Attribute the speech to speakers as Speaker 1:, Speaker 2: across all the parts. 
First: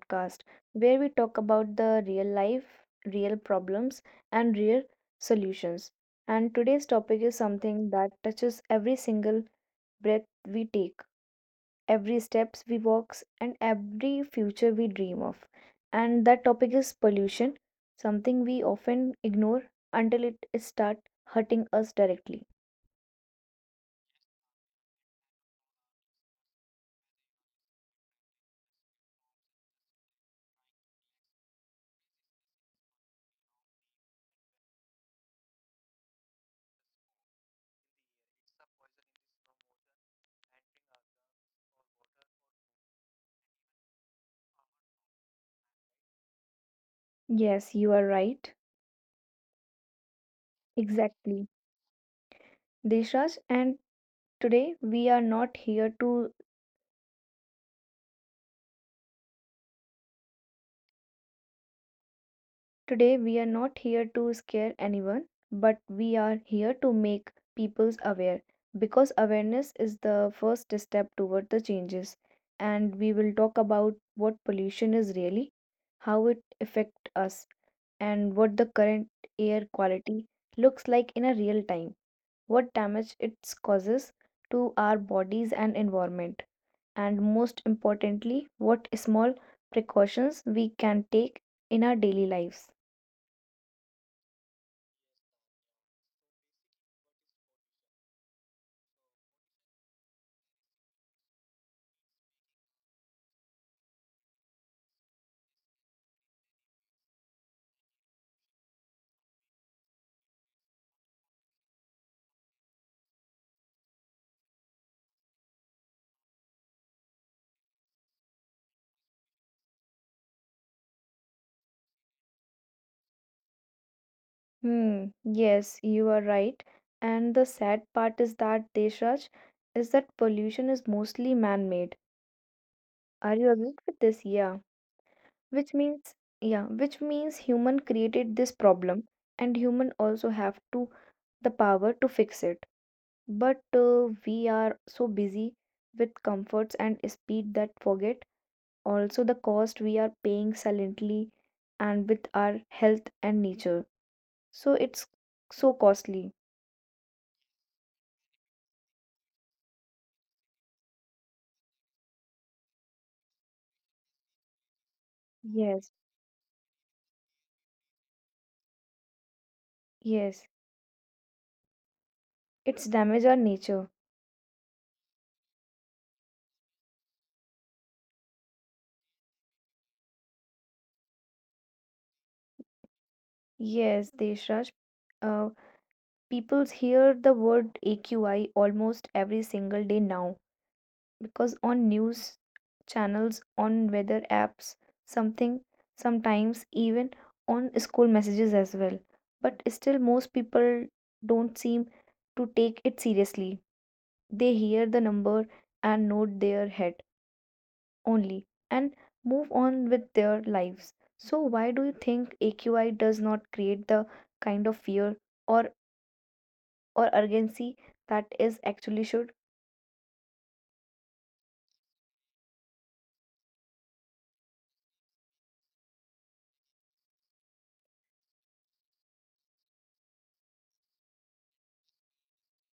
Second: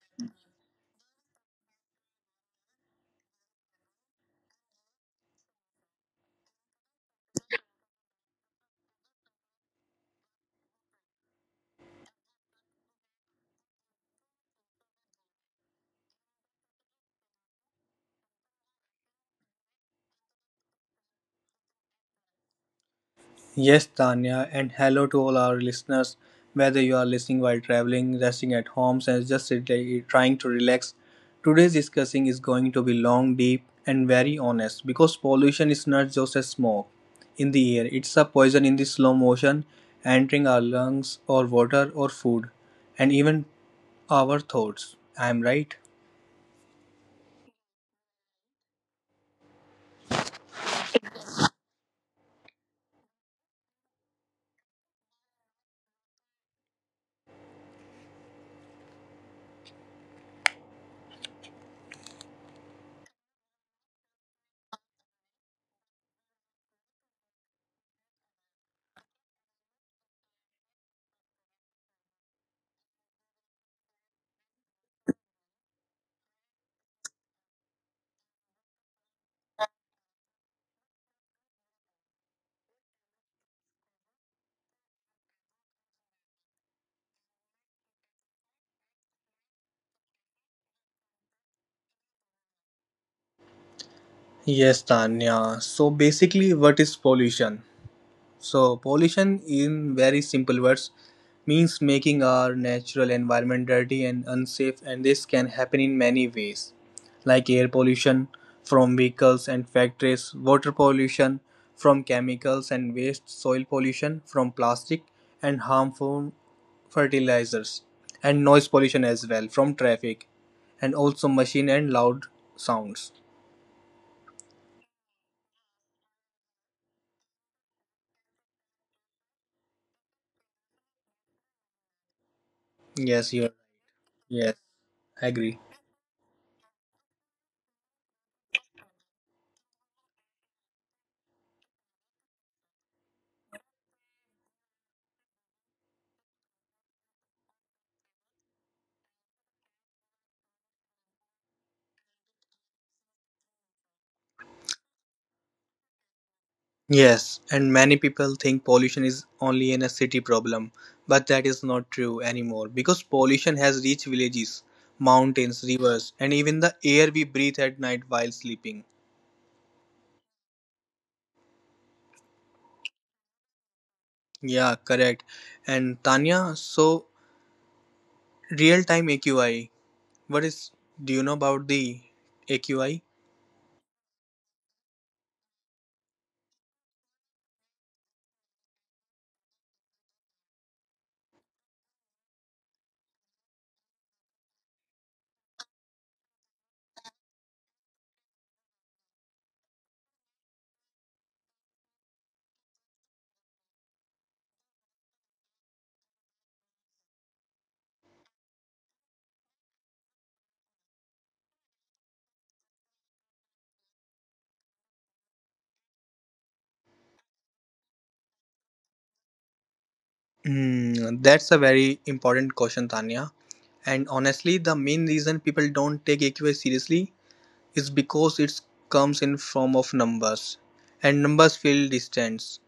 Speaker 1: podcast where we talk about the real life, real problems, and real solutions. And today's topic is something that touches every single breath we take, every steps we walk, and every future we dream of. And that topic is pollution, something we often ignore until it starts hurting us directly.
Speaker 2: Yes, Tanya, and hello to all our listeners. Whether you are listening while traveling, resting at home, and trying to relax, today's discussing is going to be long, deep, and very honest because pollution is not just a smoke in the air, it's a poison in the slow motion entering our lungs, or water, or food, and even our thoughts. I'm right.
Speaker 1: Yes, you are right. Exactly. Deshraj, and today we are not here to Today, we are not here to scare anyone, but we are here to make peoples aware because awareness is the first step toward the changes. And we will talk about what pollution is really, how it affects us, and what the current air quality looks like in a real time, what damage it causes to our bodies and environment, and most importantly, what small precautions we can take in our daily lives.
Speaker 2: Yes, Tanya. So basically, what is pollution? So, pollution, in very simple words, means making our natural environment dirty and unsafe, and this can happen in many ways, like air pollution from vehicles and factories, water pollution from chemicals and waste, soil pollution from plastic and harmful fertilizers, and noise pollution as well from traffic, and also machine and loud sounds.
Speaker 1: Hmm, yes, you are right. And the sad part is that, Deshraj, is that pollution is mostly man-made. Are
Speaker 2: Yes,
Speaker 1: you
Speaker 2: you
Speaker 1: agreed with this?
Speaker 2: yes,
Speaker 1: Yeah.
Speaker 2: I agree.
Speaker 1: Which means, yeah, which means human created this problem and human also have to the power to fix it. But we are so busy with comforts and speed that forget also the cost we are paying silently and with our health and nature. So it's so costly.
Speaker 2: Yes, and many people think pollution is only in a city problem, but that is not true anymore because pollution has reached villages, mountains,
Speaker 1: Yes.
Speaker 2: rivers, and even the air we breathe at night while sleeping.
Speaker 1: Yes, it's damage our nature.
Speaker 2: Yeah, correct. And Tanya, so real time AQI, what is do you know about the AQI?
Speaker 1: Yes, Deshraj. Uh, People hear the word AQI almost every single day now because on news channels, on weather apps, something, sometimes even on school messages as well. But still, most people don't seem to take it seriously. They hear the number and nod their head, only and move on with their lives. So why do you think AQI does not create the kind of fear or urgency that is actually should?
Speaker 2: Hmm, that's a very important question, Tanya. And honestly, the main reason people don't take AQI seriously is because it comes in form of numbers, and numbers feel distant,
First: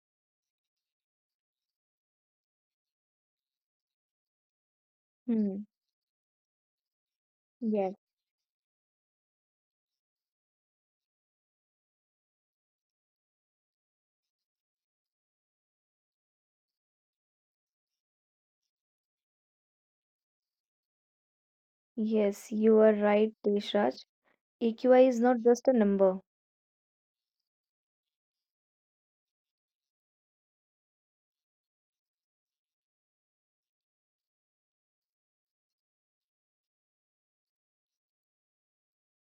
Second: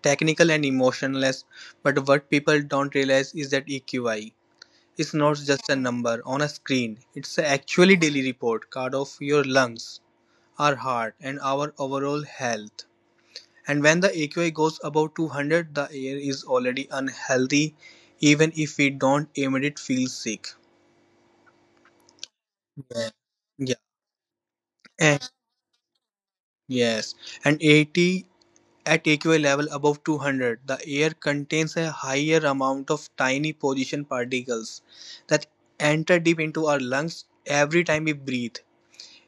Speaker 2: technical and emotionless, but what people don't realize is that eqi is not
Speaker 1: Hmm.
Speaker 2: just a number on a screen, it's
Speaker 1: Yes.
Speaker 2: actually daily report card of your lungs, our heart and our overall health. And when the aqi goes above 200, the air is already unhealthy even if we don't immediately feel sick.
Speaker 1: Yes, you are
Speaker 2: Yeah,
Speaker 1: right,
Speaker 2: yeah.
Speaker 1: Deshraj. AQI is
Speaker 2: And,
Speaker 1: not just a number.
Speaker 2: yes and 80 at aqua level above 200, the air contains a higher amount of tiny position particles that enter deep into our lungs every time we breathe.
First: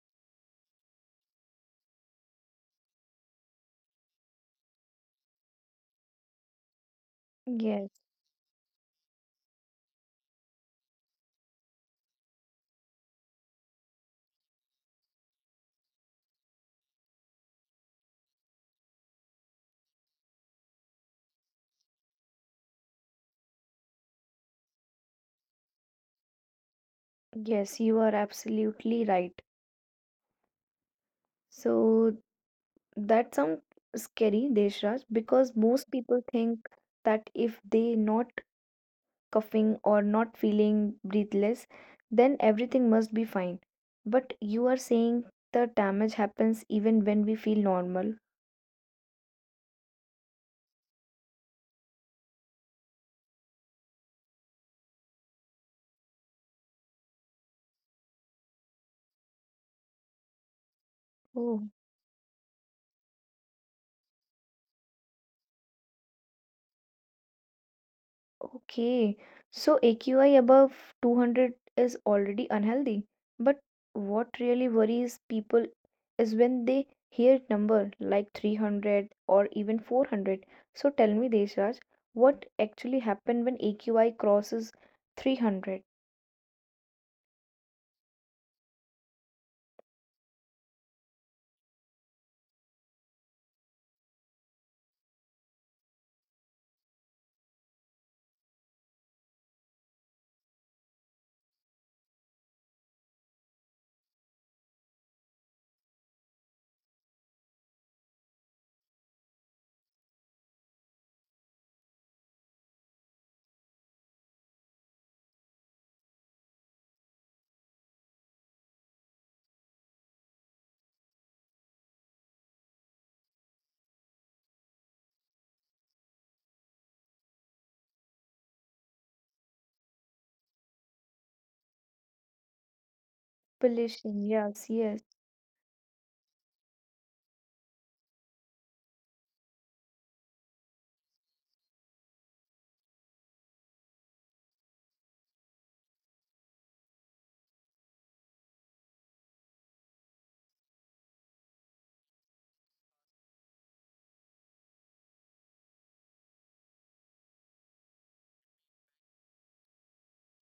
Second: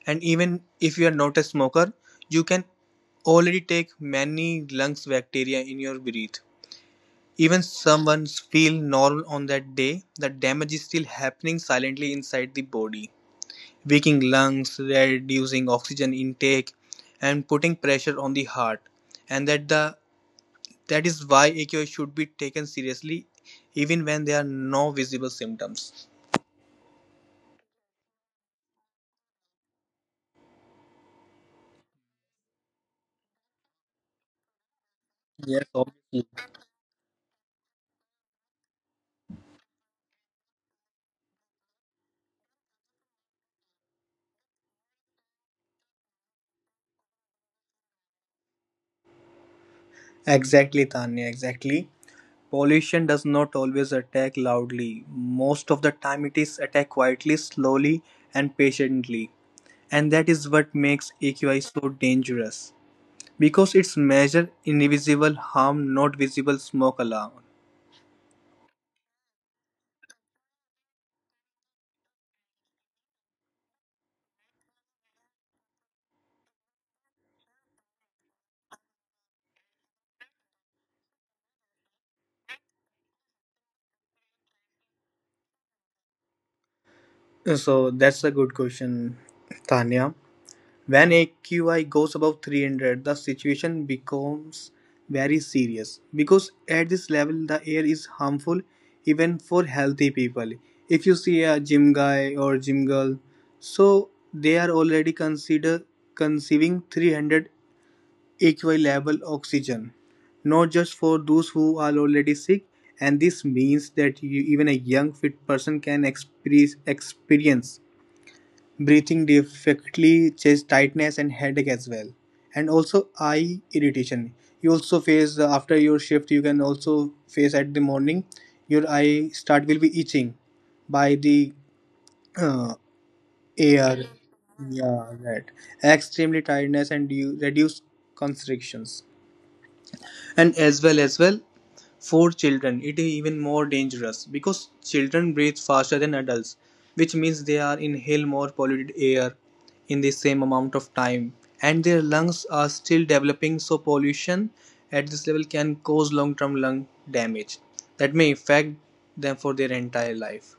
Speaker 2: And even if you are not a smoker, you can already take many lungs bacteria in your breath. Even
Speaker 1: Yes.
Speaker 2: someone feel normal on that day, the damage is still happening silently inside the body, weakening lungs, reducing oxygen intake, and putting pressure on the heart. And that the That is why AQI should be taken seriously even when there are no visible symptoms.
Speaker 1: Yes, you are absolutely right. So that sounds scary, Deshraj, because
Speaker 2: Yes,
Speaker 1: most
Speaker 2: obviously.
Speaker 1: people think that if they not coughing, or not feeling breathless, then everything must be fine. But you are saying the damage happens even when we feel normal.
Speaker 2: Exactly, Tanya, exactly. Pollution does not always attack loudly. Most of the time, it is attack quietly, slowly, and patiently. And that is what makes AQI
Speaker 1: Oh,
Speaker 2: so dangerous because it's measure invisible harm, not visible smoke alarm.
Speaker 1: okay. So AQI above 200 is already unhealthy. But what really worries people is when they hear number like 300 or even 400. So tell me, Deshraj, what actually happened when AQI crosses 300?
Speaker 2: So that's a good question, Tanya. When AQI goes above 300, the situation becomes very serious because at this level the air is harmful even for healthy people. If you see a gym guy or gym girl, so they are already consider conceiving 300 AQI level oxygen, not just for those who are already sick. And this means that you, even a young fit person can experience breathing difficulty, chest tightness, and headache as well, and also eye irritation. You also face after your shift. You can also face at the morning. Your eye start will be itching by the uh, air.
Speaker 1: Population, yes, yes.
Speaker 2: Yeah, right. Extremely tiredness and you reduce constrictions, and as well for children, it is even more dangerous because children breathe faster than adults, which means they are inhale more polluted air in the same amount of time, and their lungs are still developing, so pollution at this level can cause long-term lung damage that may affect them for their entire life.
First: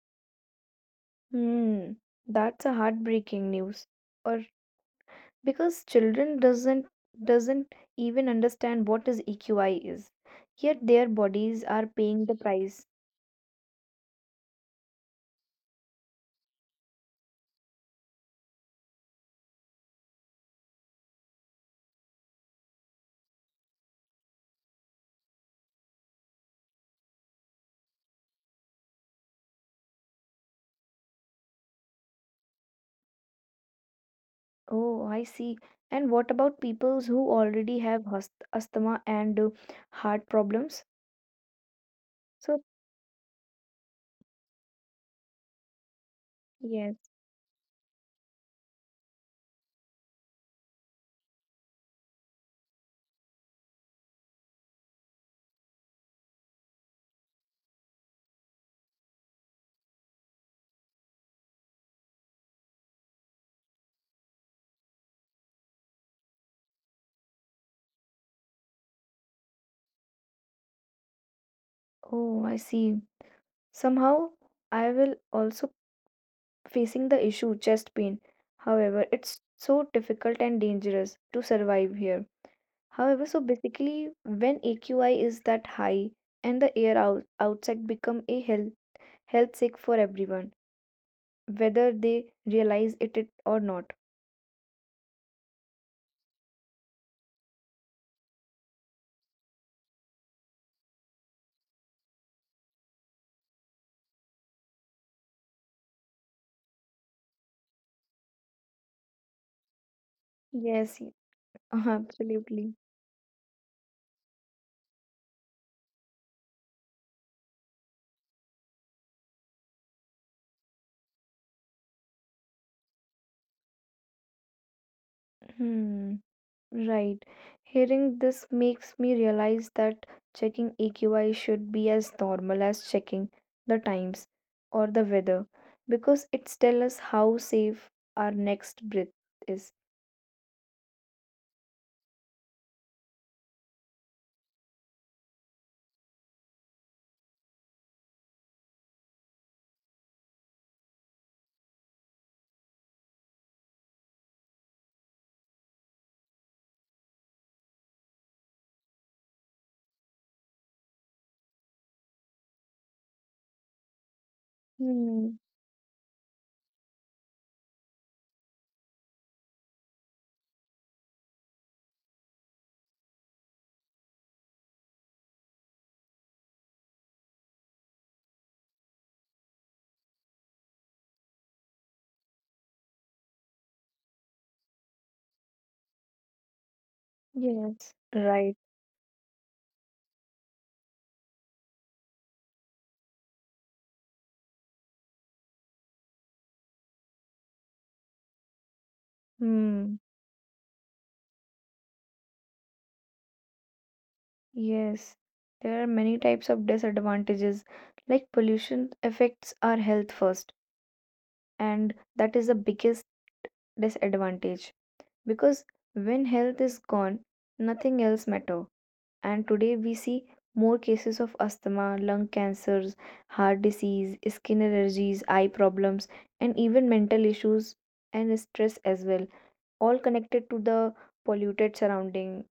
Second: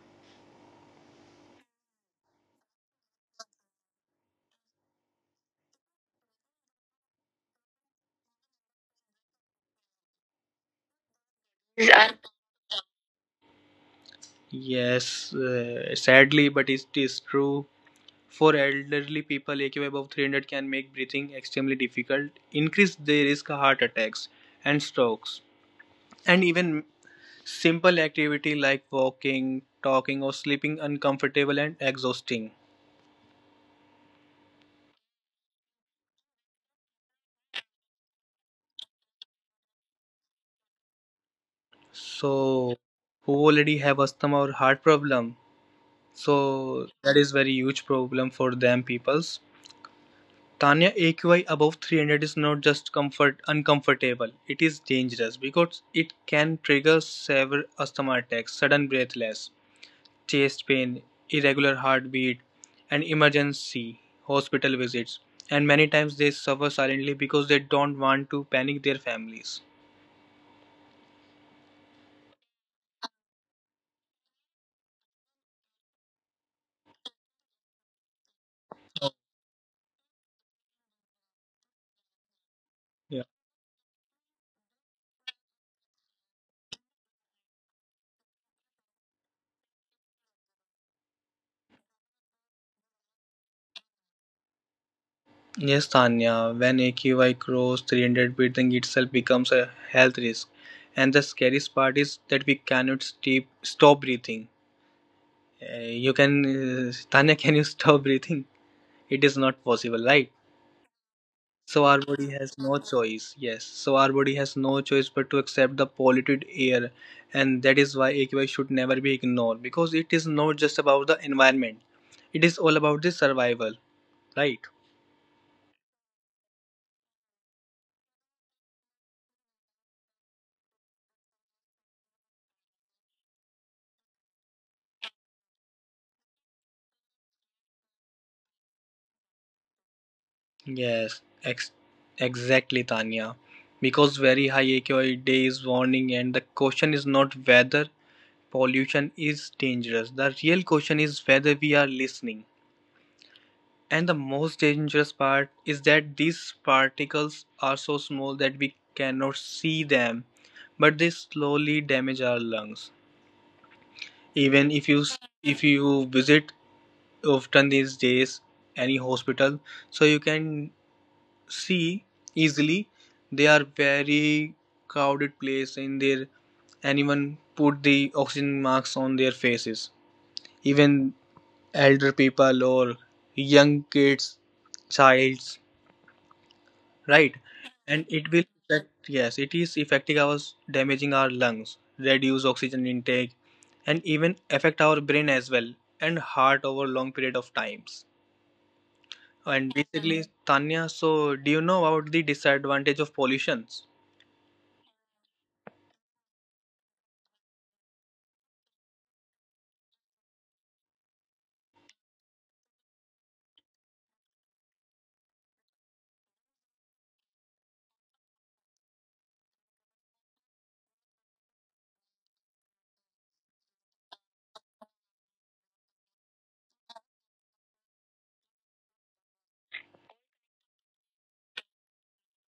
Speaker 1: Hmm, that's a heartbreaking news. Or because children doesn't even understand what is EQI is, yet their bodies are paying the price.
Speaker 2: Yes, sadly, but it is true. For elderly people, AQI above 300 can make breathing extremely difficult, increase the risk of heart attacks and strokes, and even simple activity like walking, talking or sleeping uncomfortable and exhausting.
Speaker 1: Oh, I see. And what about peoples who already have asthma and heart problems? So
Speaker 2: So who already have asthma or heart problem, so
Speaker 1: yes.
Speaker 2: that is very huge problem for them peoples, Tanya. AQI above 300 is not just comfort uncomfortable, it is dangerous because it can trigger severe asthma attacks, sudden breathless, chest pain, irregular heartbeat, and emergency hospital visits. And many times they suffer silently because they don't want to panic their families.
Speaker 1: Oh, I see. Somehow I will also facing the issue chest pain. However, it's so difficult and dangerous to survive here.
Speaker 2: Yeah.
Speaker 1: However, so basically, when AQI is that high and the air outside become a health sick for everyone, whether they realize it or not.
Speaker 2: Yes, Tanya, when AQI crosses 300, breathing itself becomes a health risk. And the scariest part is that we cannot stop breathing. You can, Tanya, can you stop breathing? It is not possible, right?
Speaker 1: Yes, y-
Speaker 2: So our body has
Speaker 1: absolutely.
Speaker 2: no choice. Yes. So our body has no choice but to accept the polluted air, and that is why AQI should never be ignored because it is not just about the environment. It is all about the survival, right?
Speaker 1: Hmm, right. Hearing this makes me realize that checking AQI should be as normal as checking the times or the weather, because it tells us how safe our next breath is.
Speaker 2: Yes. Exactly, Tanya. Because very high AQI day is warning, and the question is not whether pollution is dangerous. The real question is whether we are listening. And the most dangerous part is that these particles are so small that we cannot see them, but they slowly damage our lungs. Even if you
Speaker 1: Hmm,
Speaker 2: If you visit often these days any hospital, so you can see easily they are very crowded place in there. Anyone put the oxygen masks on their faces. Even elder people or young kids, childs, right?
Speaker 1: yes,
Speaker 2: And it will
Speaker 1: right.
Speaker 2: affect, yes it is affecting our, damaging our lungs, reduce oxygen intake, and even affect our brain as well, and heart over long period of times. And
Speaker 1: Hmm.
Speaker 2: basically Tanya, so do you know about the disadvantage of pollutions?
Speaker 1: Yes, there are many types of disadvantages. Like pollution affects our health first, and that is the biggest disadvantage because when health is gone, nothing else matter. And today we see more cases of asthma, lung cancers, heart disease, skin allergies, eye problems, and even mental issues and stress as well, all connected to the polluted surrounding.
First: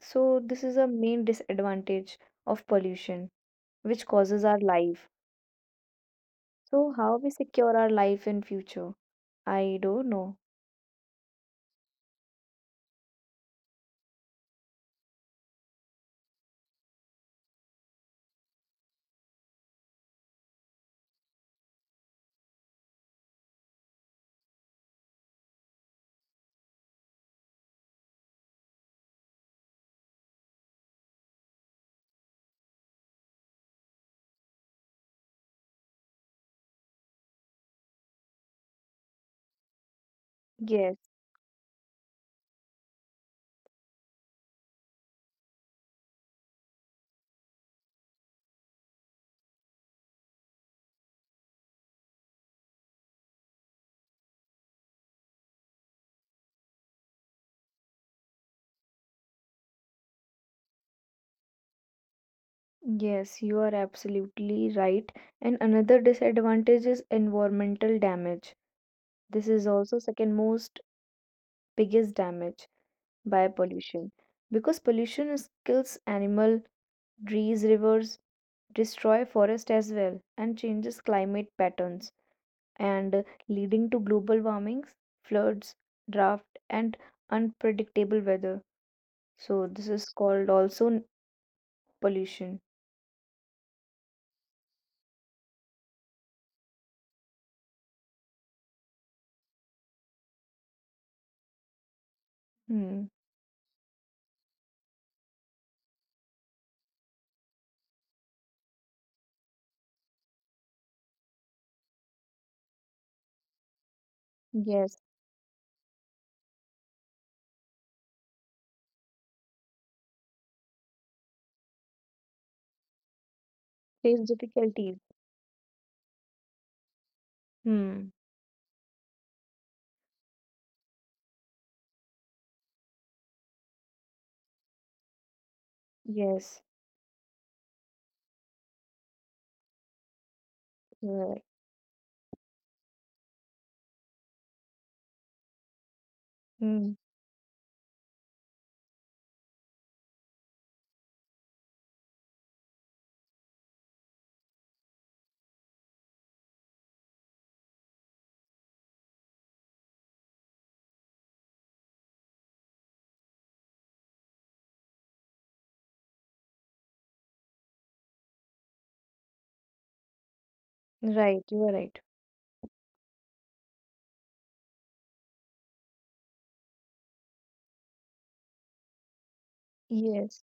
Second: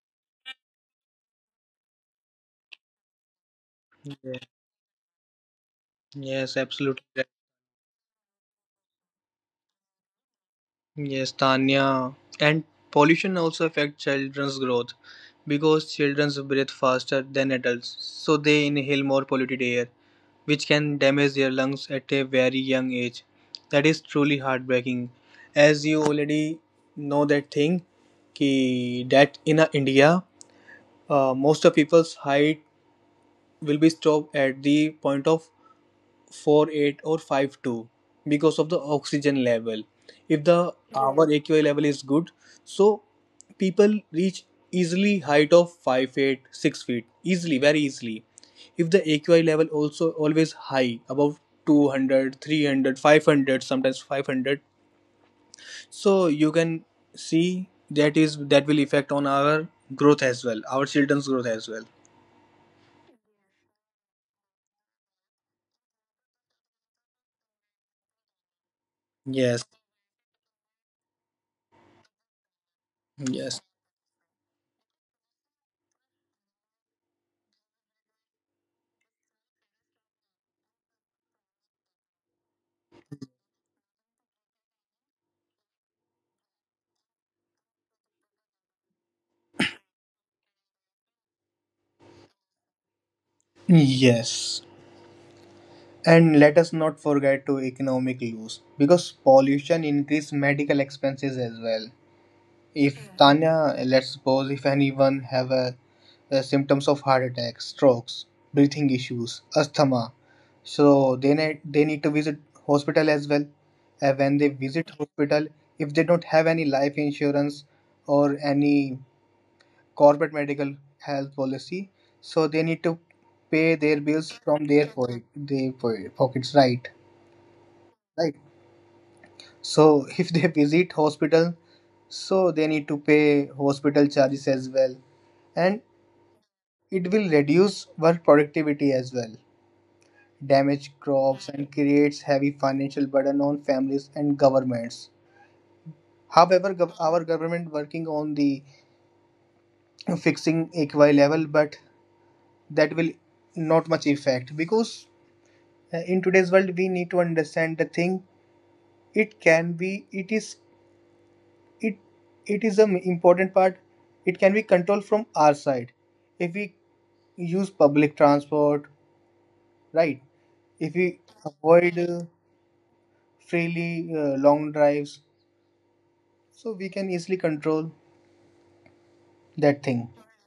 Speaker 1: So this is a main disadvantage of pollution which
Speaker 2: Yeah.
Speaker 1: causes our life.
Speaker 2: Yes,
Speaker 1: So
Speaker 2: absolutely
Speaker 1: how
Speaker 2: right.
Speaker 1: we secure our life in future? I don't know.
Speaker 2: Yes Tanya, and pollution also affect children's growth because children's breathe faster than adults, so they inhale more polluted air which can damage their lungs at a very young age. That is truly heartbreaking. As you already know that thing, ki that in India, most of people's height will be stopped at the point of 4'8" or 5'2", because of the oxygen level. If the
Speaker 1: Yes,
Speaker 2: our aqi level is good, so people reach easily height of 5'8" 6 feet easily, very easily. If the aqi level also always high above 200 300 500 sometimes 500, so you can see that is that will affect on our growth as well, our children's growth as well.
Speaker 1: yes, you are absolutely right. And another disadvantage is environmental damage. This
Speaker 2: yes
Speaker 1: is also second most biggest damage by
Speaker 2: yes
Speaker 1: pollution because kills animal, trees, rivers, destroy forest as well and changes climate patterns and leading to global warmings, floods, drought and unpredictable weather. So this is called also n- pollution.
Speaker 2: yes And let us not forget to economic loss because pollution increase medical expenses as well.
Speaker 1: Hmm.
Speaker 2: If Tanya, let's suppose if anyone a symptoms of heart attack, strokes, breathing issues, asthma, so they need to visit hospital as well. And when they visit
Speaker 1: Yes,
Speaker 2: hospital, if they don't have any life insurance or any corporate medical health policy, so they need to pay their
Speaker 1: face
Speaker 2: bills from
Speaker 1: difficulties.
Speaker 2: pockets, right?
Speaker 1: Hmm.
Speaker 2: Right. So if they visit hospital, so they need to pay hospital charges as well, and
Speaker 1: Yes.
Speaker 2: it will reduce work productivity as well, damage
Speaker 1: You are right.
Speaker 2: crops and creates heavy financial burden on families and governments. However,
Speaker 1: Hmm.
Speaker 2: our government working on the fixing equi level, but that will not much effect because in today's world we need to understand the thing, it can be it is it it is an important part, it can be controlled from our side if we use public transport, right? If we
Speaker 1: Right. You are
Speaker 2: avoid
Speaker 1: right.
Speaker 2: freely long drives, so we can easily control that thing.
Speaker 1: Yes,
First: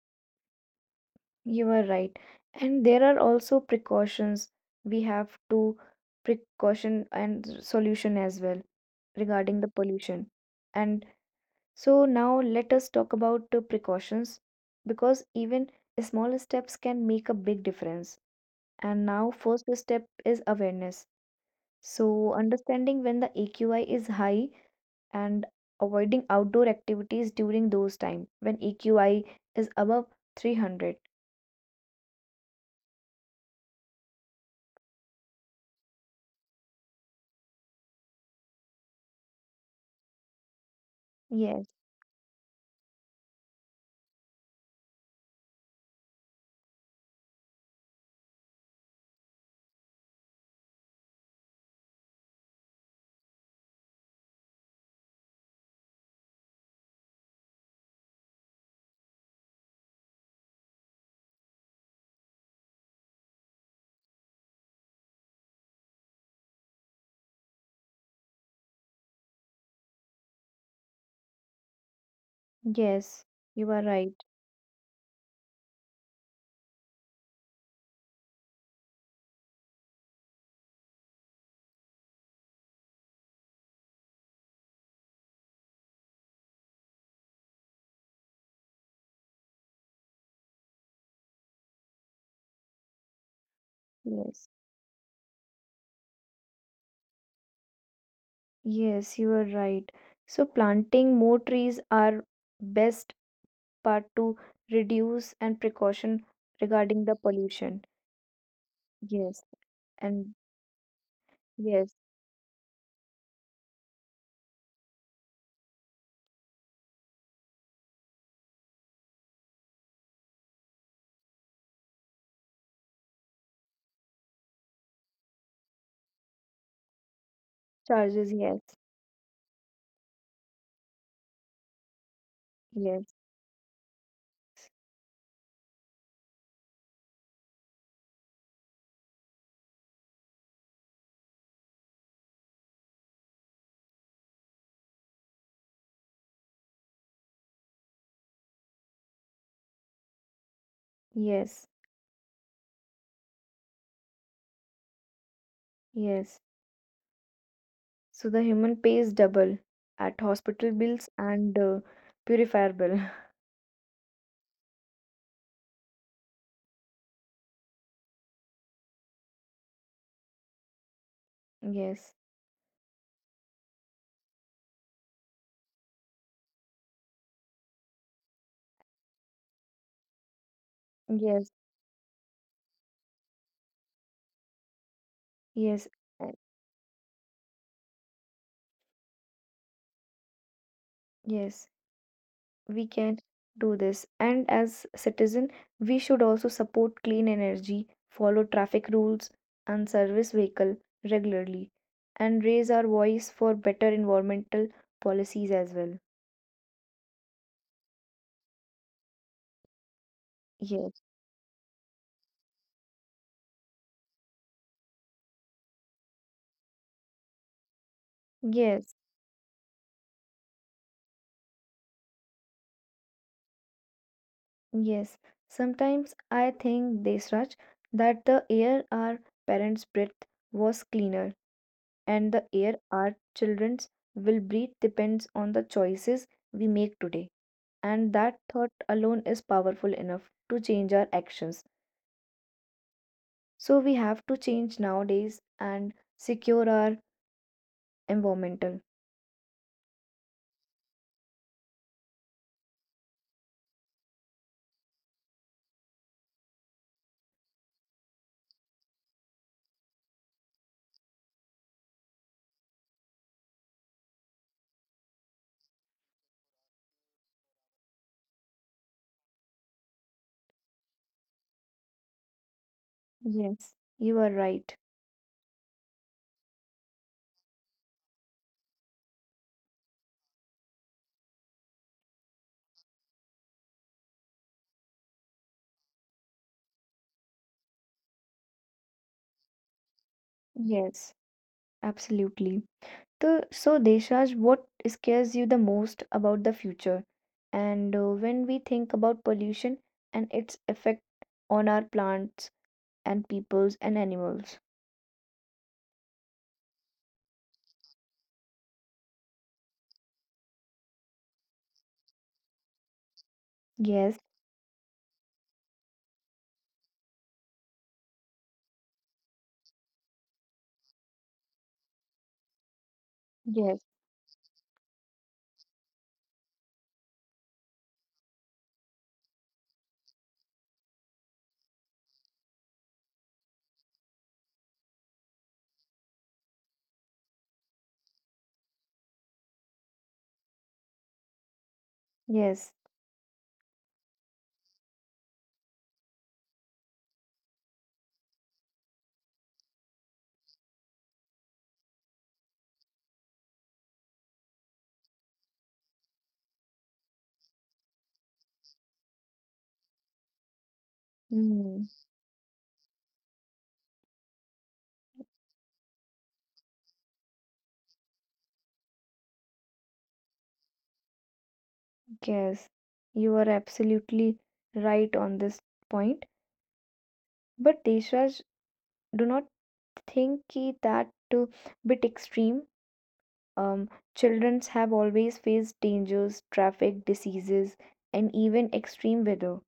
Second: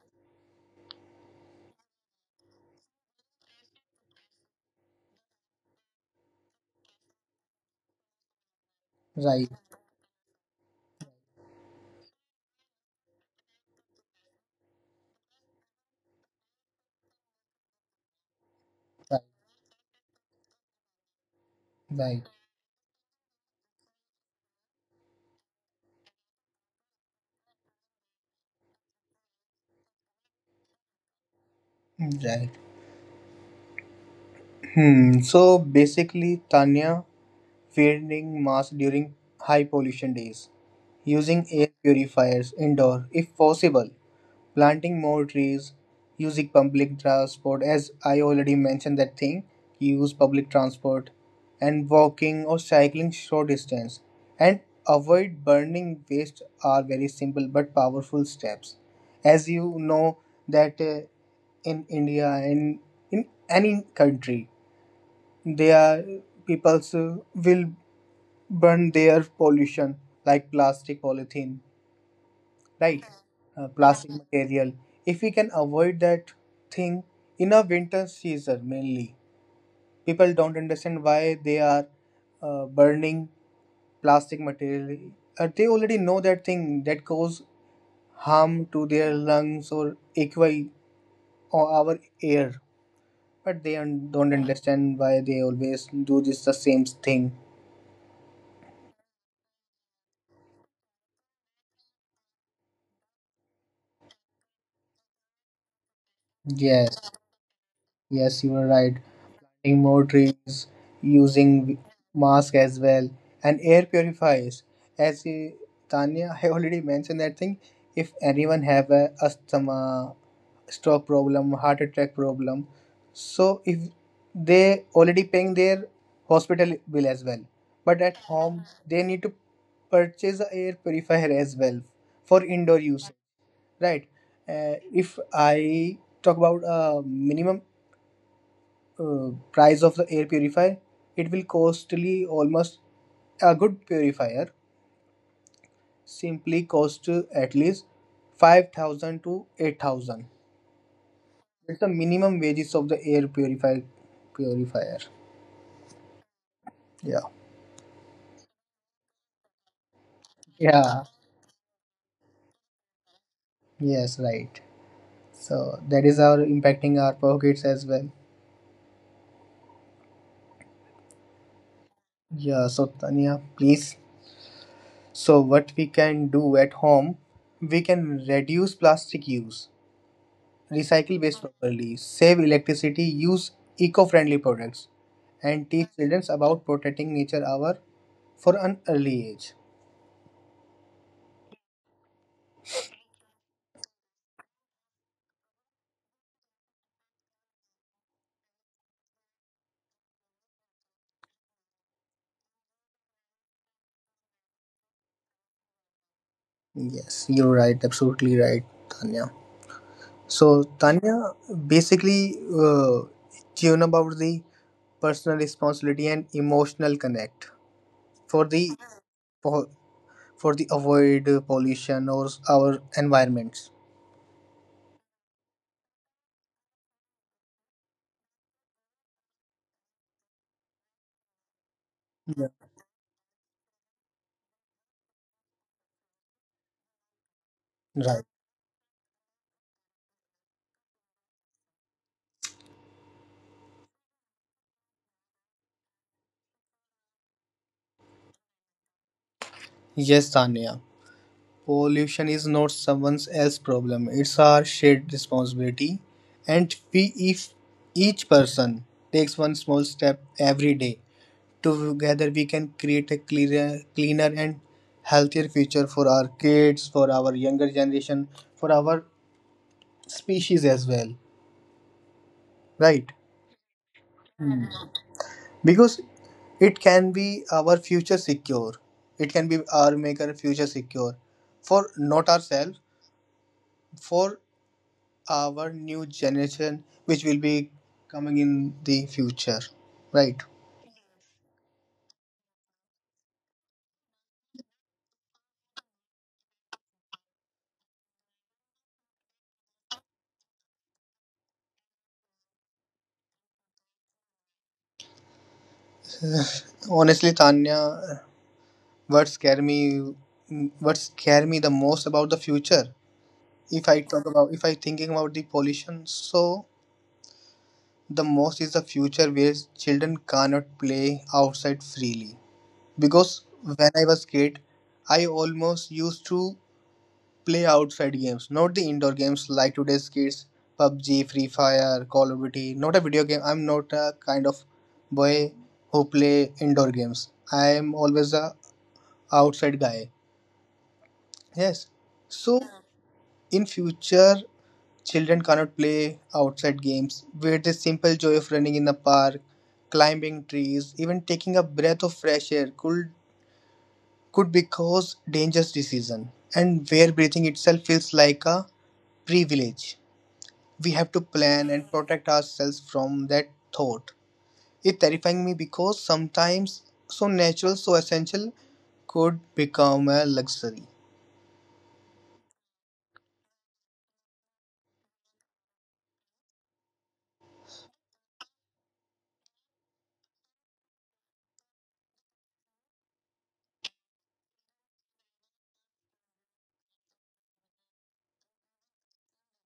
Speaker 1: you are right. And there are also precautions. We have to precaution and s- solution as well
Speaker 2: right
Speaker 1: regarding the pollution. And so now let us talk about the precautions because even small steps can make a big difference. And
Speaker 2: right
Speaker 1: now first step is awareness.
Speaker 2: right
Speaker 1: So, understanding when the AQI is high and avoiding outdoor activities during those time when AQI is above 300.
Speaker 2: right Hmm. So basically Tanya, wearing mask during high pollution days, using
Speaker 1: Yes,
Speaker 2: air purifiers indoor if possible, planting more trees, using public transport, as I already mentioned that thing, use public transport, and walking or cycling short distance, and avoid burning waste are very simple but powerful steps. As you know that in India and in any country, they are people's will burn their pollution like plastic, polythene, right?
Speaker 1: yes, you are right.
Speaker 2: Plastic material. If we can avoid that thing, in a winter season mainly, people don't understand why they are burning plastic material. They already know that thing that cause harm to their lungs or AQI or our air, but they don't
Speaker 1: Yes,
Speaker 2: understand why they always do this the same thing.
Speaker 1: yes, you are right. So, planting more trees are best part to reduce and precaution regarding
Speaker 2: Yes.
Speaker 1: the pollution.
Speaker 2: Yes, you are right.
Speaker 1: Yes,
Speaker 2: Planting more
Speaker 1: and
Speaker 2: trees, using
Speaker 1: yes,
Speaker 2: mask as well, and air purifiers. As Tanya, I already mentioned that thing. If anyone have a asthma, stroke problem, heart attack problem, so if they already paying their hospital bill as well, but at
Speaker 1: charges. Yes,
Speaker 2: home they need to purchase a air purifier as well for indoor
Speaker 1: yes,
Speaker 2: use, right? If I talk about a minimum price of the air purifier, it will costly almost. A good purifier simply cost at least 5,000 to 8,000.
Speaker 1: yes,
Speaker 2: It's the minimum wages of the air purifier.
Speaker 1: yes.
Speaker 2: Yeah,
Speaker 1: So the human pays double at hospital
Speaker 2: yeah.
Speaker 1: bills and purifier bill.
Speaker 2: Yes, right. So that is our impacting our pockets as well.
Speaker 1: Yes,
Speaker 2: Yeah. So Tanya please, so what we can do at home, we can reduce plastic use, recycle waste
Speaker 1: yes,
Speaker 2: properly, save electricity, use eco-friendly products, and
Speaker 1: yes,
Speaker 2: teach children
Speaker 1: and
Speaker 2: about protecting nature our for an early age.
Speaker 1: yes. We can do this, and as citizen, we should also support clean energy, follow traffic rules, and service vehicle regularly, and raise our voice for better environmental policies as well.
Speaker 2: Yes, you're right, absolutely right, Tanya. So,
Speaker 1: Yes,
Speaker 2: Tanya, basically, tune about the personal responsibility and emotional connect for the
Speaker 1: yes,
Speaker 2: for, for the avoid pollution or our environments.
Speaker 1: yes. Sometimes I think, Desraj, that the air our parents breathed was cleaner and the
Speaker 2: Yeah.
Speaker 1: air our children's will breathe depends on the choices we make today. And
Speaker 2: Right.
Speaker 1: that thought alone is powerful enough to change our actions. So we have to change nowadays and secure our environmental.
Speaker 2: Yes, Tanya. Pollution is not someone else's problem. It's our shared responsibility. And we, if each person takes one small step every day, together we can create a clearer, cleaner and healthier future for our kids, for our younger generation, for our species as well. Right?
Speaker 1: Yes, you are right.
Speaker 2: Because it can be our future secure. It can be our maker future secure for not ourselves, for our new generation which will be coming in the future, right?
Speaker 1: Yes, absolutely. So Deshraj, what scares you the most about the future? And when we think about pollution and its effect on our plants and peoples and animals.
Speaker 2: Honestly, Tanya, what scare me what scare me the most about the future, if I
Speaker 1: Yes.
Speaker 2: talk about, if I thinking about the pollution, so the most is the future where children cannot play outside freely because
Speaker 1: Yes,
Speaker 2: when I was kid, I almost used to play outside games, not the indoor games like today's kids, PUBG, Free Fire, Call of Duty. Not a video game. I'm not a kind of boy who play indoor games. I am always a outside guy. Yes. So
Speaker 1: yes,
Speaker 2: in future, children cannot play outside games where the simple joy of running in the park, climbing trees, even taking a breath of fresh air could be cause dangerous decision and where breathing itself feels like a privilege. We have to plan
Speaker 1: mm,
Speaker 2: and protect ourselves from that thought. It terrifying me because sometimes so natural, so essential could become a luxury.
Speaker 1: yes. You are absolutely right on this point. But Deshraj, do not think ki that a bit extreme. Um, Childrens have always faced dangers, traffic, diseases, and even extreme weather.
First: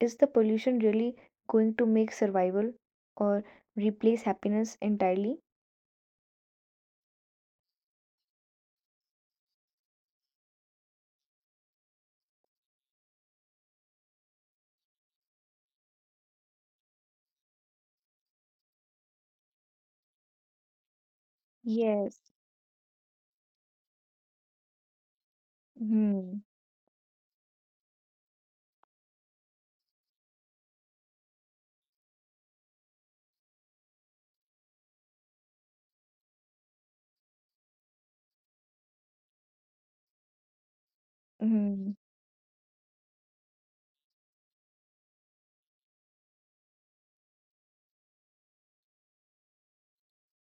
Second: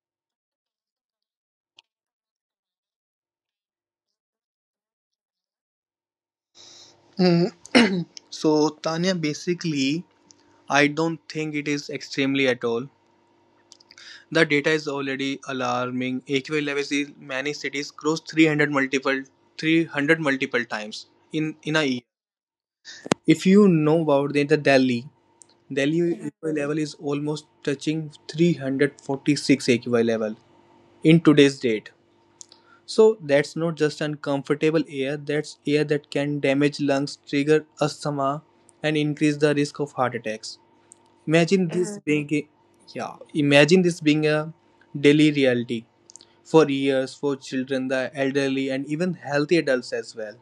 Speaker 1: Is the pollution really going to make survival or replace happiness entirely?
Speaker 2: Hmm. So, Tanya, basically, I don't think it is extremely at all. The data is already alarming. AQI levels in many cities cross 300 multiple times in a year.
Speaker 1: Yes.
Speaker 2: If you know about the Delhi, Delhi
Speaker 1: Hmm.
Speaker 2: AQI level is almost touching 346 AQI level in today's date. So that's not just uncomfortable air, that's air that can damage lungs, trigger asthma, and increase the risk of heart attacks. Imagine
Speaker 1: Hmm.
Speaker 2: this being a, yeah, Imagine this being a daily reality for years, for children, the elderly, and even healthy adults as well.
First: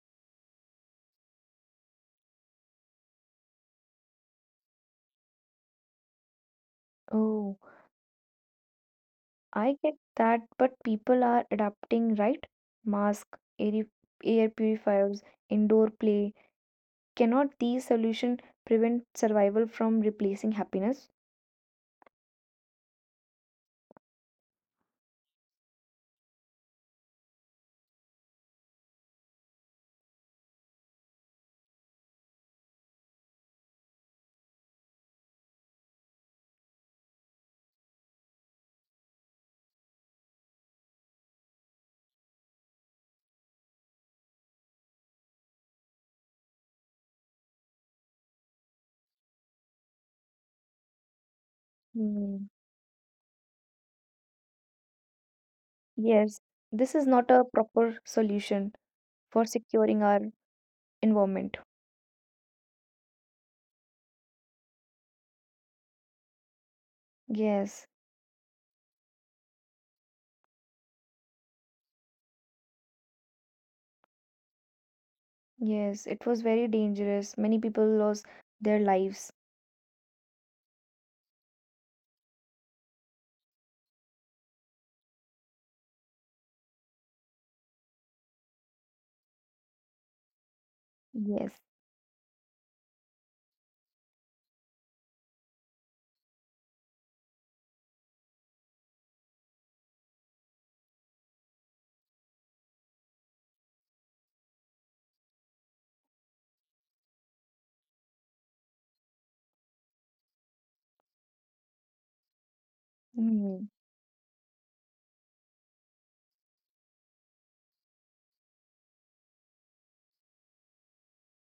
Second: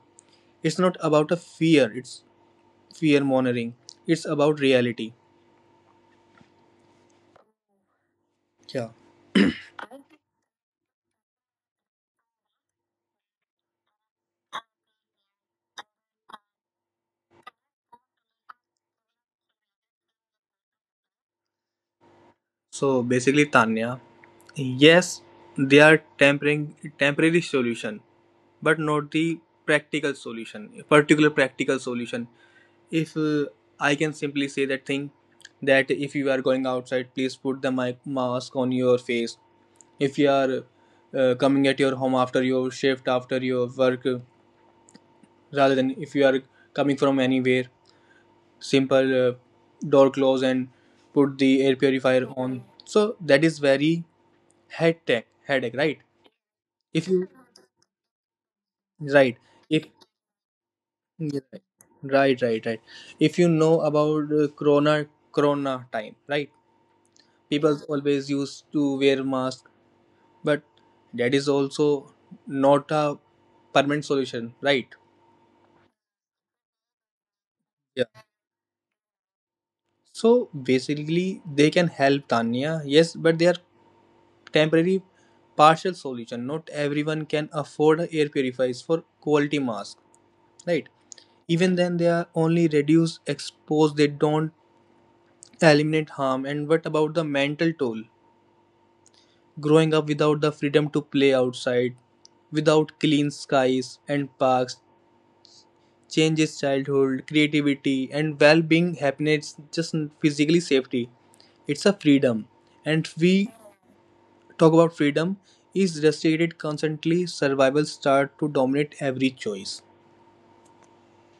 Speaker 2: It's not about a fear, it's fear monitoring. It's about reality.
Speaker 1: Oh.
Speaker 2: Yeah.
Speaker 1: I get that, but people are adapting, right? Mask, air, air purifiers, indoor play. Cannot these solutions prevent survival from replacing happiness?
Speaker 2: So basically, Tanya, yes, they are tempering temporary solution, but not the practical solution. Particular practical solution. If I can simply say that thing, that if you are going outside, please put the mask on your face. If you are coming at your home after your shift, after your work, rather than if you are coming from anywhere, simple door close and put the air purifier
Speaker 1: Hmm.
Speaker 2: on. So that is very headache, right?
Speaker 1: Yes, this is
Speaker 2: if you
Speaker 1: not a proper solution
Speaker 2: right
Speaker 1: for
Speaker 2: if
Speaker 1: securing our
Speaker 2: yeah,
Speaker 1: environment.
Speaker 2: Right, right, right, right. If you know about corona time, right? People
Speaker 1: Yes,
Speaker 2: always used to wear mask, but that is also not a permanent solution, right?
Speaker 1: yes, it was very dangerous. Many people
Speaker 2: Yeah.
Speaker 1: lost their lives.
Speaker 2: So basically, they can help, Tanya, yes, but they are temporary partial solution. Not everyone can afford air purifiers for quality mask, right?
Speaker 1: Yes.
Speaker 2: Even then, they are only reduce expose, they don't eliminate harm. And what about the mental toll? Growing up without the freedom to play outside, without clean skies and parks, changes childhood creativity and well-being happiness just physically safety, it's a freedom, and we
Speaker 1: Hmm.
Speaker 2: talk about freedom is restricted constantly, survival start to dominate every choice.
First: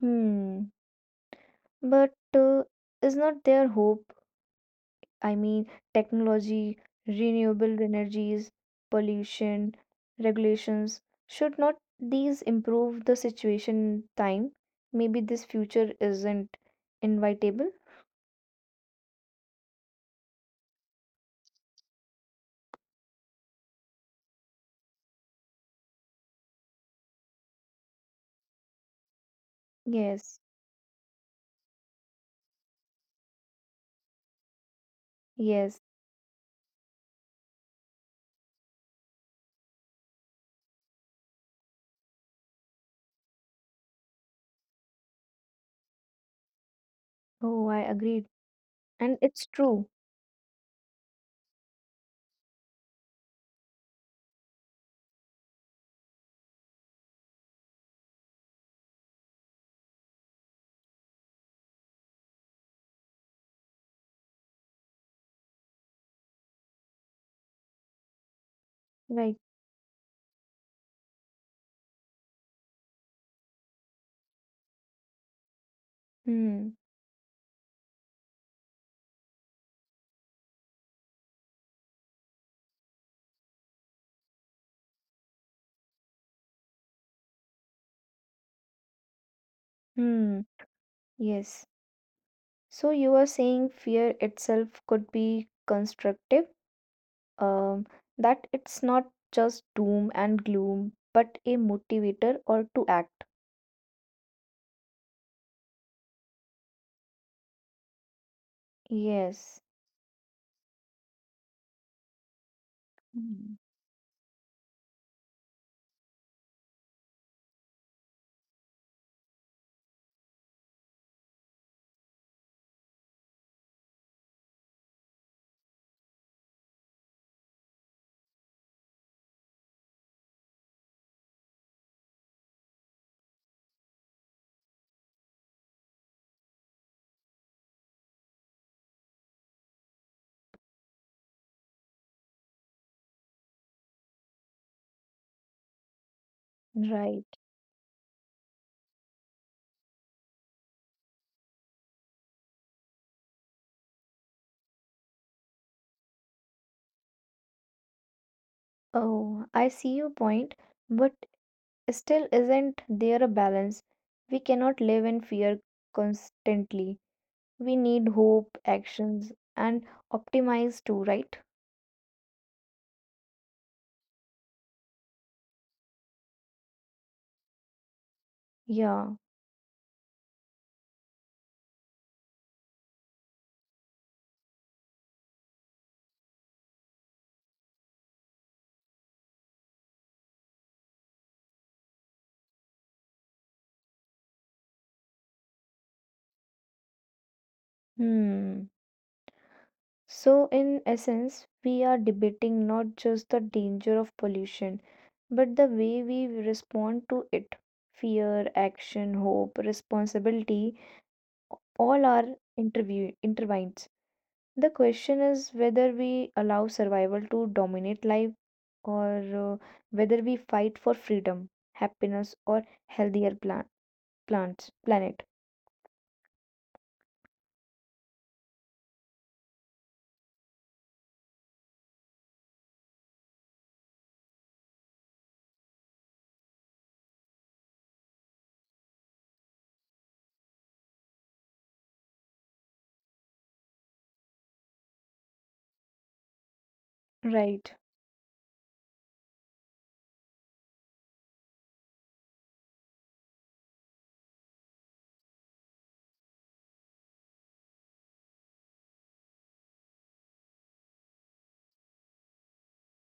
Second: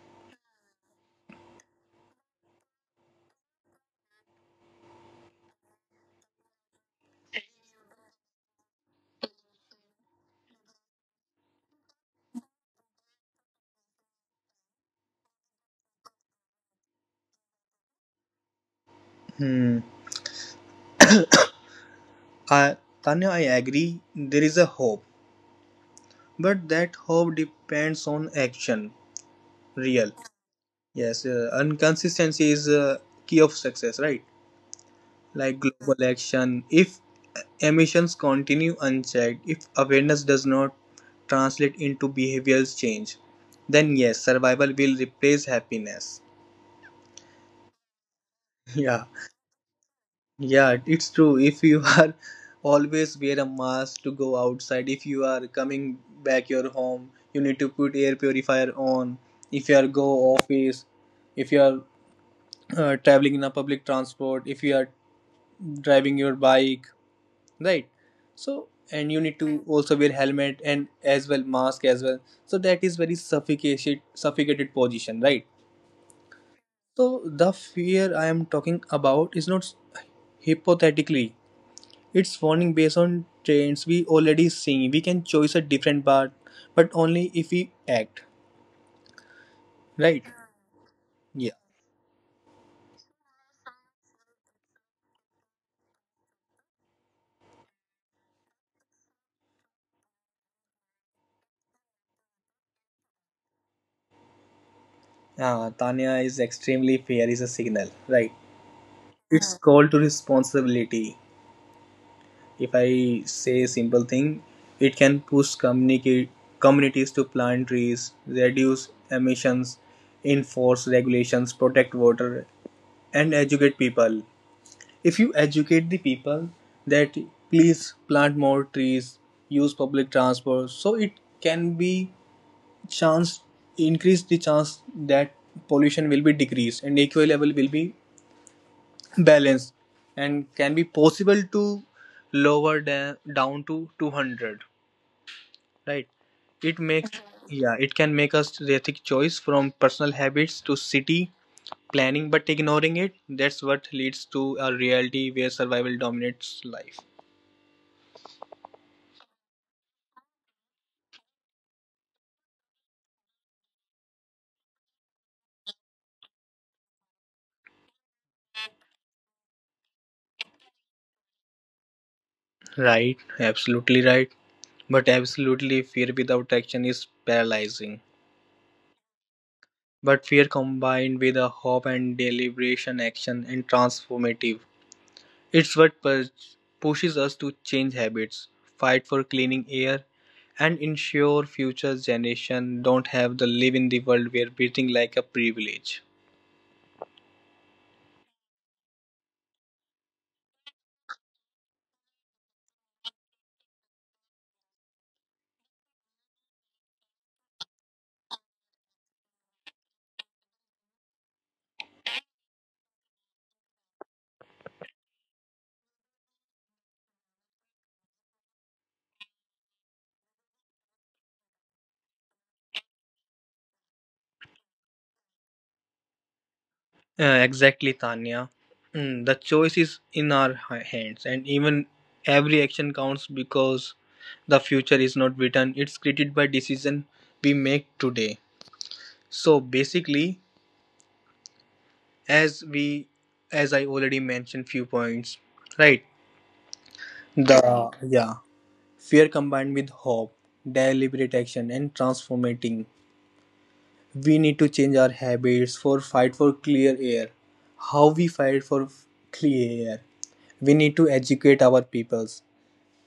Speaker 1: Hmm. But is not there hope? I mean, technology, renewable energies, pollution, regulations. Should not these improve the situation in time? Maybe this future isn't invitable.
Speaker 2: Hmm. I, Tanya, I agree. There is a hope, but that hope depends on action. Real.
Speaker 1: Yes,
Speaker 2: Yes. And consistency is key of success, right? Like
Speaker 1: yes.
Speaker 2: global action. If emissions continue unchecked, if awareness does not translate into behavioral change, then yes, survival will replace happiness.
Speaker 1: Oh, I agreed.
Speaker 2: Yeah,
Speaker 1: And it's true.
Speaker 2: yeah, it's true. If you are always wear a mask to go outside, if you are coming back your home, you need to put air purifier on. If you are go office, if you are traveling in a public transport, if you are driving your bike, right? So and you
Speaker 1: Right.
Speaker 2: need to also wear helmet and as well mask as well, so that is very suffocated position, right?
Speaker 1: Hmm.
Speaker 2: So the fear I am talking about is not hypothetically, it's warning based on trends we already seeing. We can choose a different path, but only if we act, right?
Speaker 1: Hmm.
Speaker 2: Yeah.
Speaker 1: Yes. So you are saying fear itself could be constructive, um, that it's not just doom and gloom, but a motivator or to act.
Speaker 2: Tanya, is extremely fair is a signal, right? It's
Speaker 1: Yes,
Speaker 2: called to responsibility. If I say
Speaker 1: Hmm.
Speaker 2: a simple thing, it can push communicate communities to plant trees, reduce emissions, enforce regulations, protect water, and educate people. If you educate the people that please plant more trees, use public transport, so it can be chance, increase the chance that pollution will be decreased and equal level will be balance and can be possible to lower down to 200, right? It makes,
Speaker 1: right.
Speaker 2: yeah, it can make us ethic choice from personal habits to city planning, but ignoring it, that's what leads to a reality where survival dominates life.
Speaker 1: Oh, I see your point, but still isn't there a balance? We cannot live in fear constantly. We need hope, actions, and optimize too, right?
Speaker 2: Right, absolutely right, but absolutely fear without action is paralyzing,
Speaker 1: Yeah.
Speaker 2: but fear combined with a hope and deliberation action and transformative. It's what pushes us to change habits, fight for cleaning air, and ensure future generations don't have to live in the world where breathing like a privilege.
Speaker 1: Hmm. So, in essence, we are debating not just the danger of pollution, but the way we respond to it. Fear, action, hope, responsibility, all are interview intertwined. The question is whether we allow survival to dominate life or uh, whether we fight for freedom, happiness, or healthier plants, planet.
Speaker 2: Exactly, Tanya. The choice is in our hands, and even every action counts because the future is not written; it's created by decision we make today. So basically, as we, as I already mentioned, few points, right?
Speaker 1: Right.
Speaker 2: The yeah Fear combined with hope, deliberate action and transformating. We need to change our habits for fight for clear air. How we fight for clear air. We need to educate our peoples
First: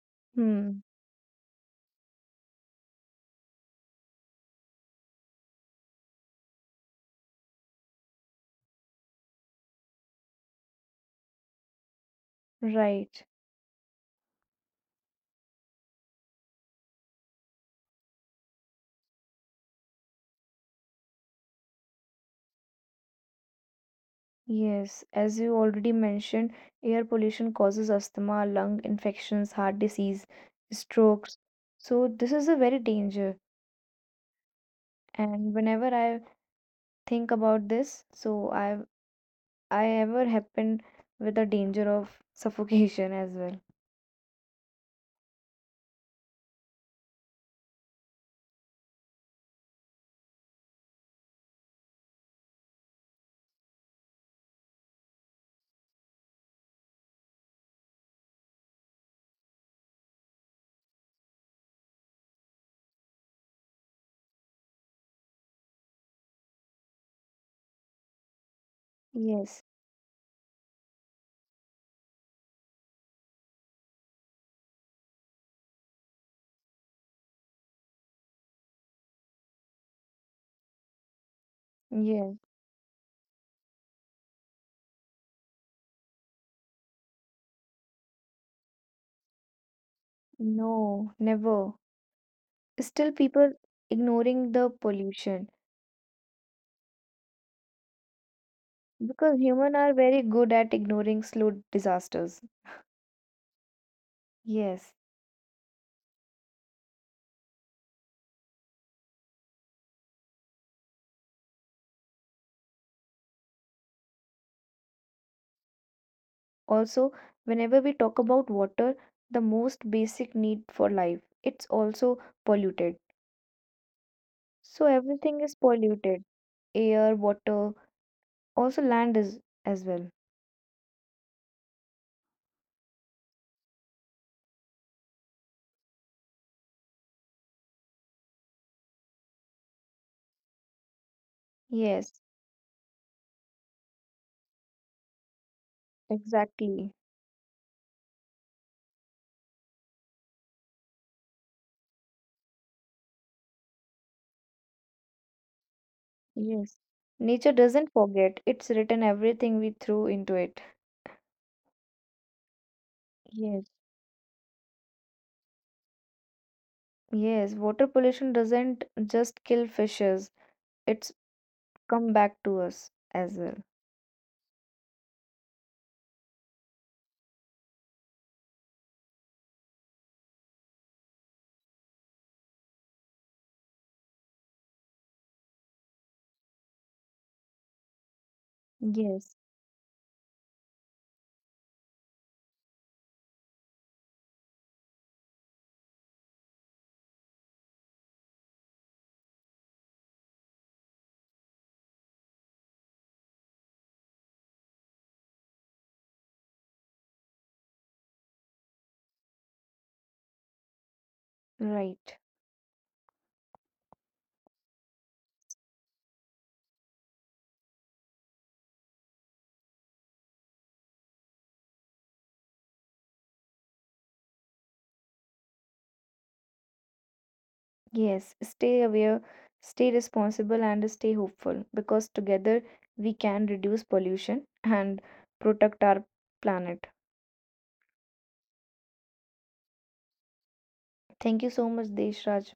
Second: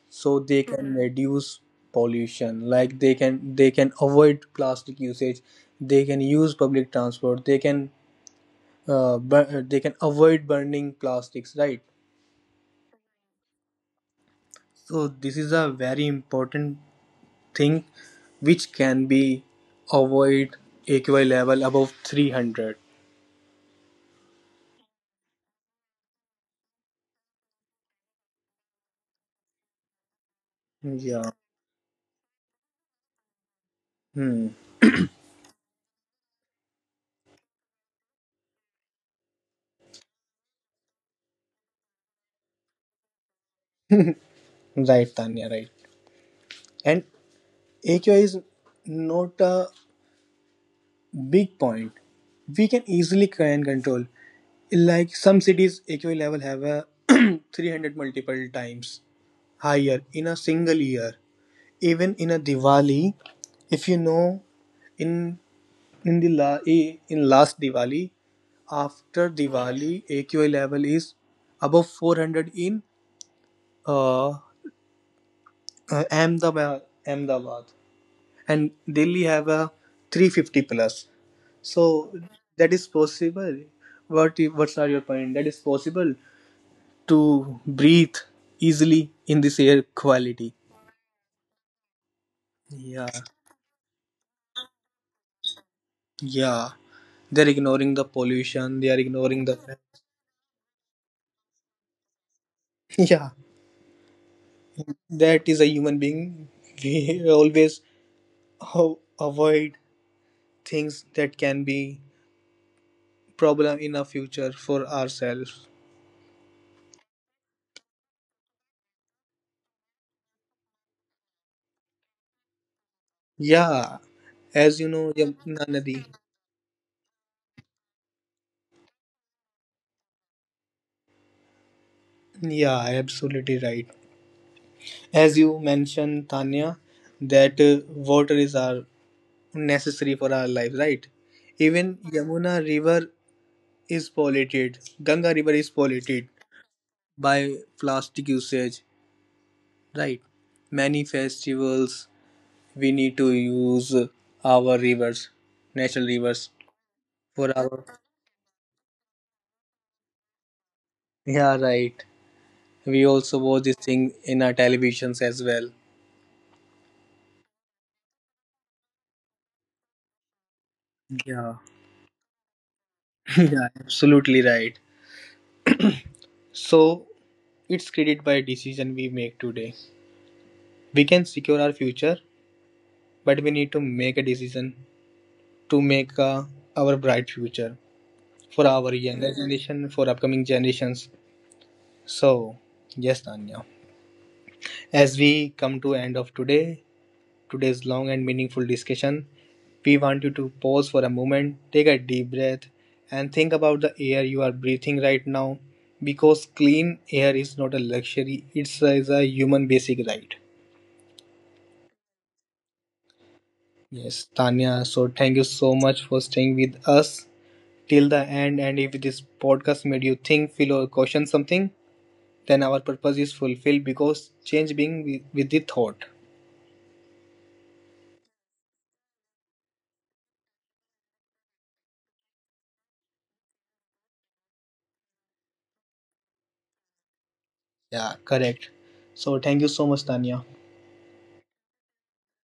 Speaker 2: so they
Speaker 1: Hmm.
Speaker 2: can Mhm. reduce pollution, like they can avoid plastic usage, they can use public transport, they can they can avoid burning plastics, right?
Speaker 1: Right.
Speaker 2: So this is a very important thing which can be avoid AQI level above 300.
Speaker 1: Yes. As you already mentioned, air pollution causes asthma, lung infections, heart disease,
Speaker 2: Yeah.
Speaker 1: strokes. So this is a very danger.
Speaker 2: Hmm.
Speaker 1: And whenever I think about this, so I ever happen with the danger of suffocation as well.
Speaker 2: Right, Tanya, right. And AQI is not a big point. We can easily can control. Like some cities, AQI level have a 300 multiple times higher in a single year. Even in a Diwali, if you know, in in the la- I- in last Diwali, after
Speaker 1: Yes.
Speaker 2: Diwali, AQI level is above 400 in uh, uh, Ahmedabad, Ahmedabad, and Delhi have a 350 plus. So
Speaker 1: Yes,
Speaker 2: that is possible. What's are your point? That is possible to breathe easily in this air quality.
Speaker 1: no, never.
Speaker 2: Yeah,
Speaker 1: Still, people ignoring the pollution
Speaker 2: yeah. They're ignoring the pollution. They are
Speaker 1: because
Speaker 2: ignoring the
Speaker 1: humans are very good at ignoring slow disasters.
Speaker 2: yeah.
Speaker 1: Yes.
Speaker 2: That is a human being. We always avoid things that can be problem in a future for ourselves.
Speaker 1: Also, whenever we talk about water, the most basic need for life, it's also polluted.
Speaker 2: Yeah, as
Speaker 1: So
Speaker 2: you know,
Speaker 1: everything is
Speaker 2: Yamuna Nadi.
Speaker 1: polluted, air, water, also land is as well.
Speaker 2: Yeah, absolutely right. As you mentioned, Tanya, that water is our necessary for our lives, right? Even
Speaker 1: Yes,
Speaker 2: Yamuna River is polluted. Ganga River is polluted
Speaker 1: exactly.
Speaker 2: by plastic usage, right? Many festivals we need to use our rivers, natural rivers
Speaker 1: Yes. Nature
Speaker 2: for our,
Speaker 1: doesn't forget. It's written everything we threw into it.
Speaker 2: yeah, right. We also watch
Speaker 1: Yes.
Speaker 2: this thing in our televisions as well.
Speaker 1: Yes, water pollution doesn't just kill fishes, it's
Speaker 2: Yeah,
Speaker 1: come back to us as well.
Speaker 2: yeah, absolutely right. So it's created by a decision we make today. We can secure our future, but we need to make a decision to make our bright future for our younger
Speaker 1: Yes,
Speaker 2: Mhm. generation, for upcoming generations. So yes, Tanya. As we come to end of today, today's long and meaningful discussion, we want you to pause for a moment, take a deep breath, and think about the air you are breathing right now because clean air is not a luxury, is a human basic right.
Speaker 1: right.
Speaker 2: Yes, Tanya, so thank you so much for staying with us till the end. And if this podcast made you think, feel, or question something, then our purpose is fulfilled because change being with the thought.
Speaker 1: Yes, stay aware, stay responsible, and stay hopeful because together we can reduce pollution and protect our planet.
Speaker 2: Yeah, correct. So thank you so much, Tanya.
Speaker 1: Thank you so much, Deshraj.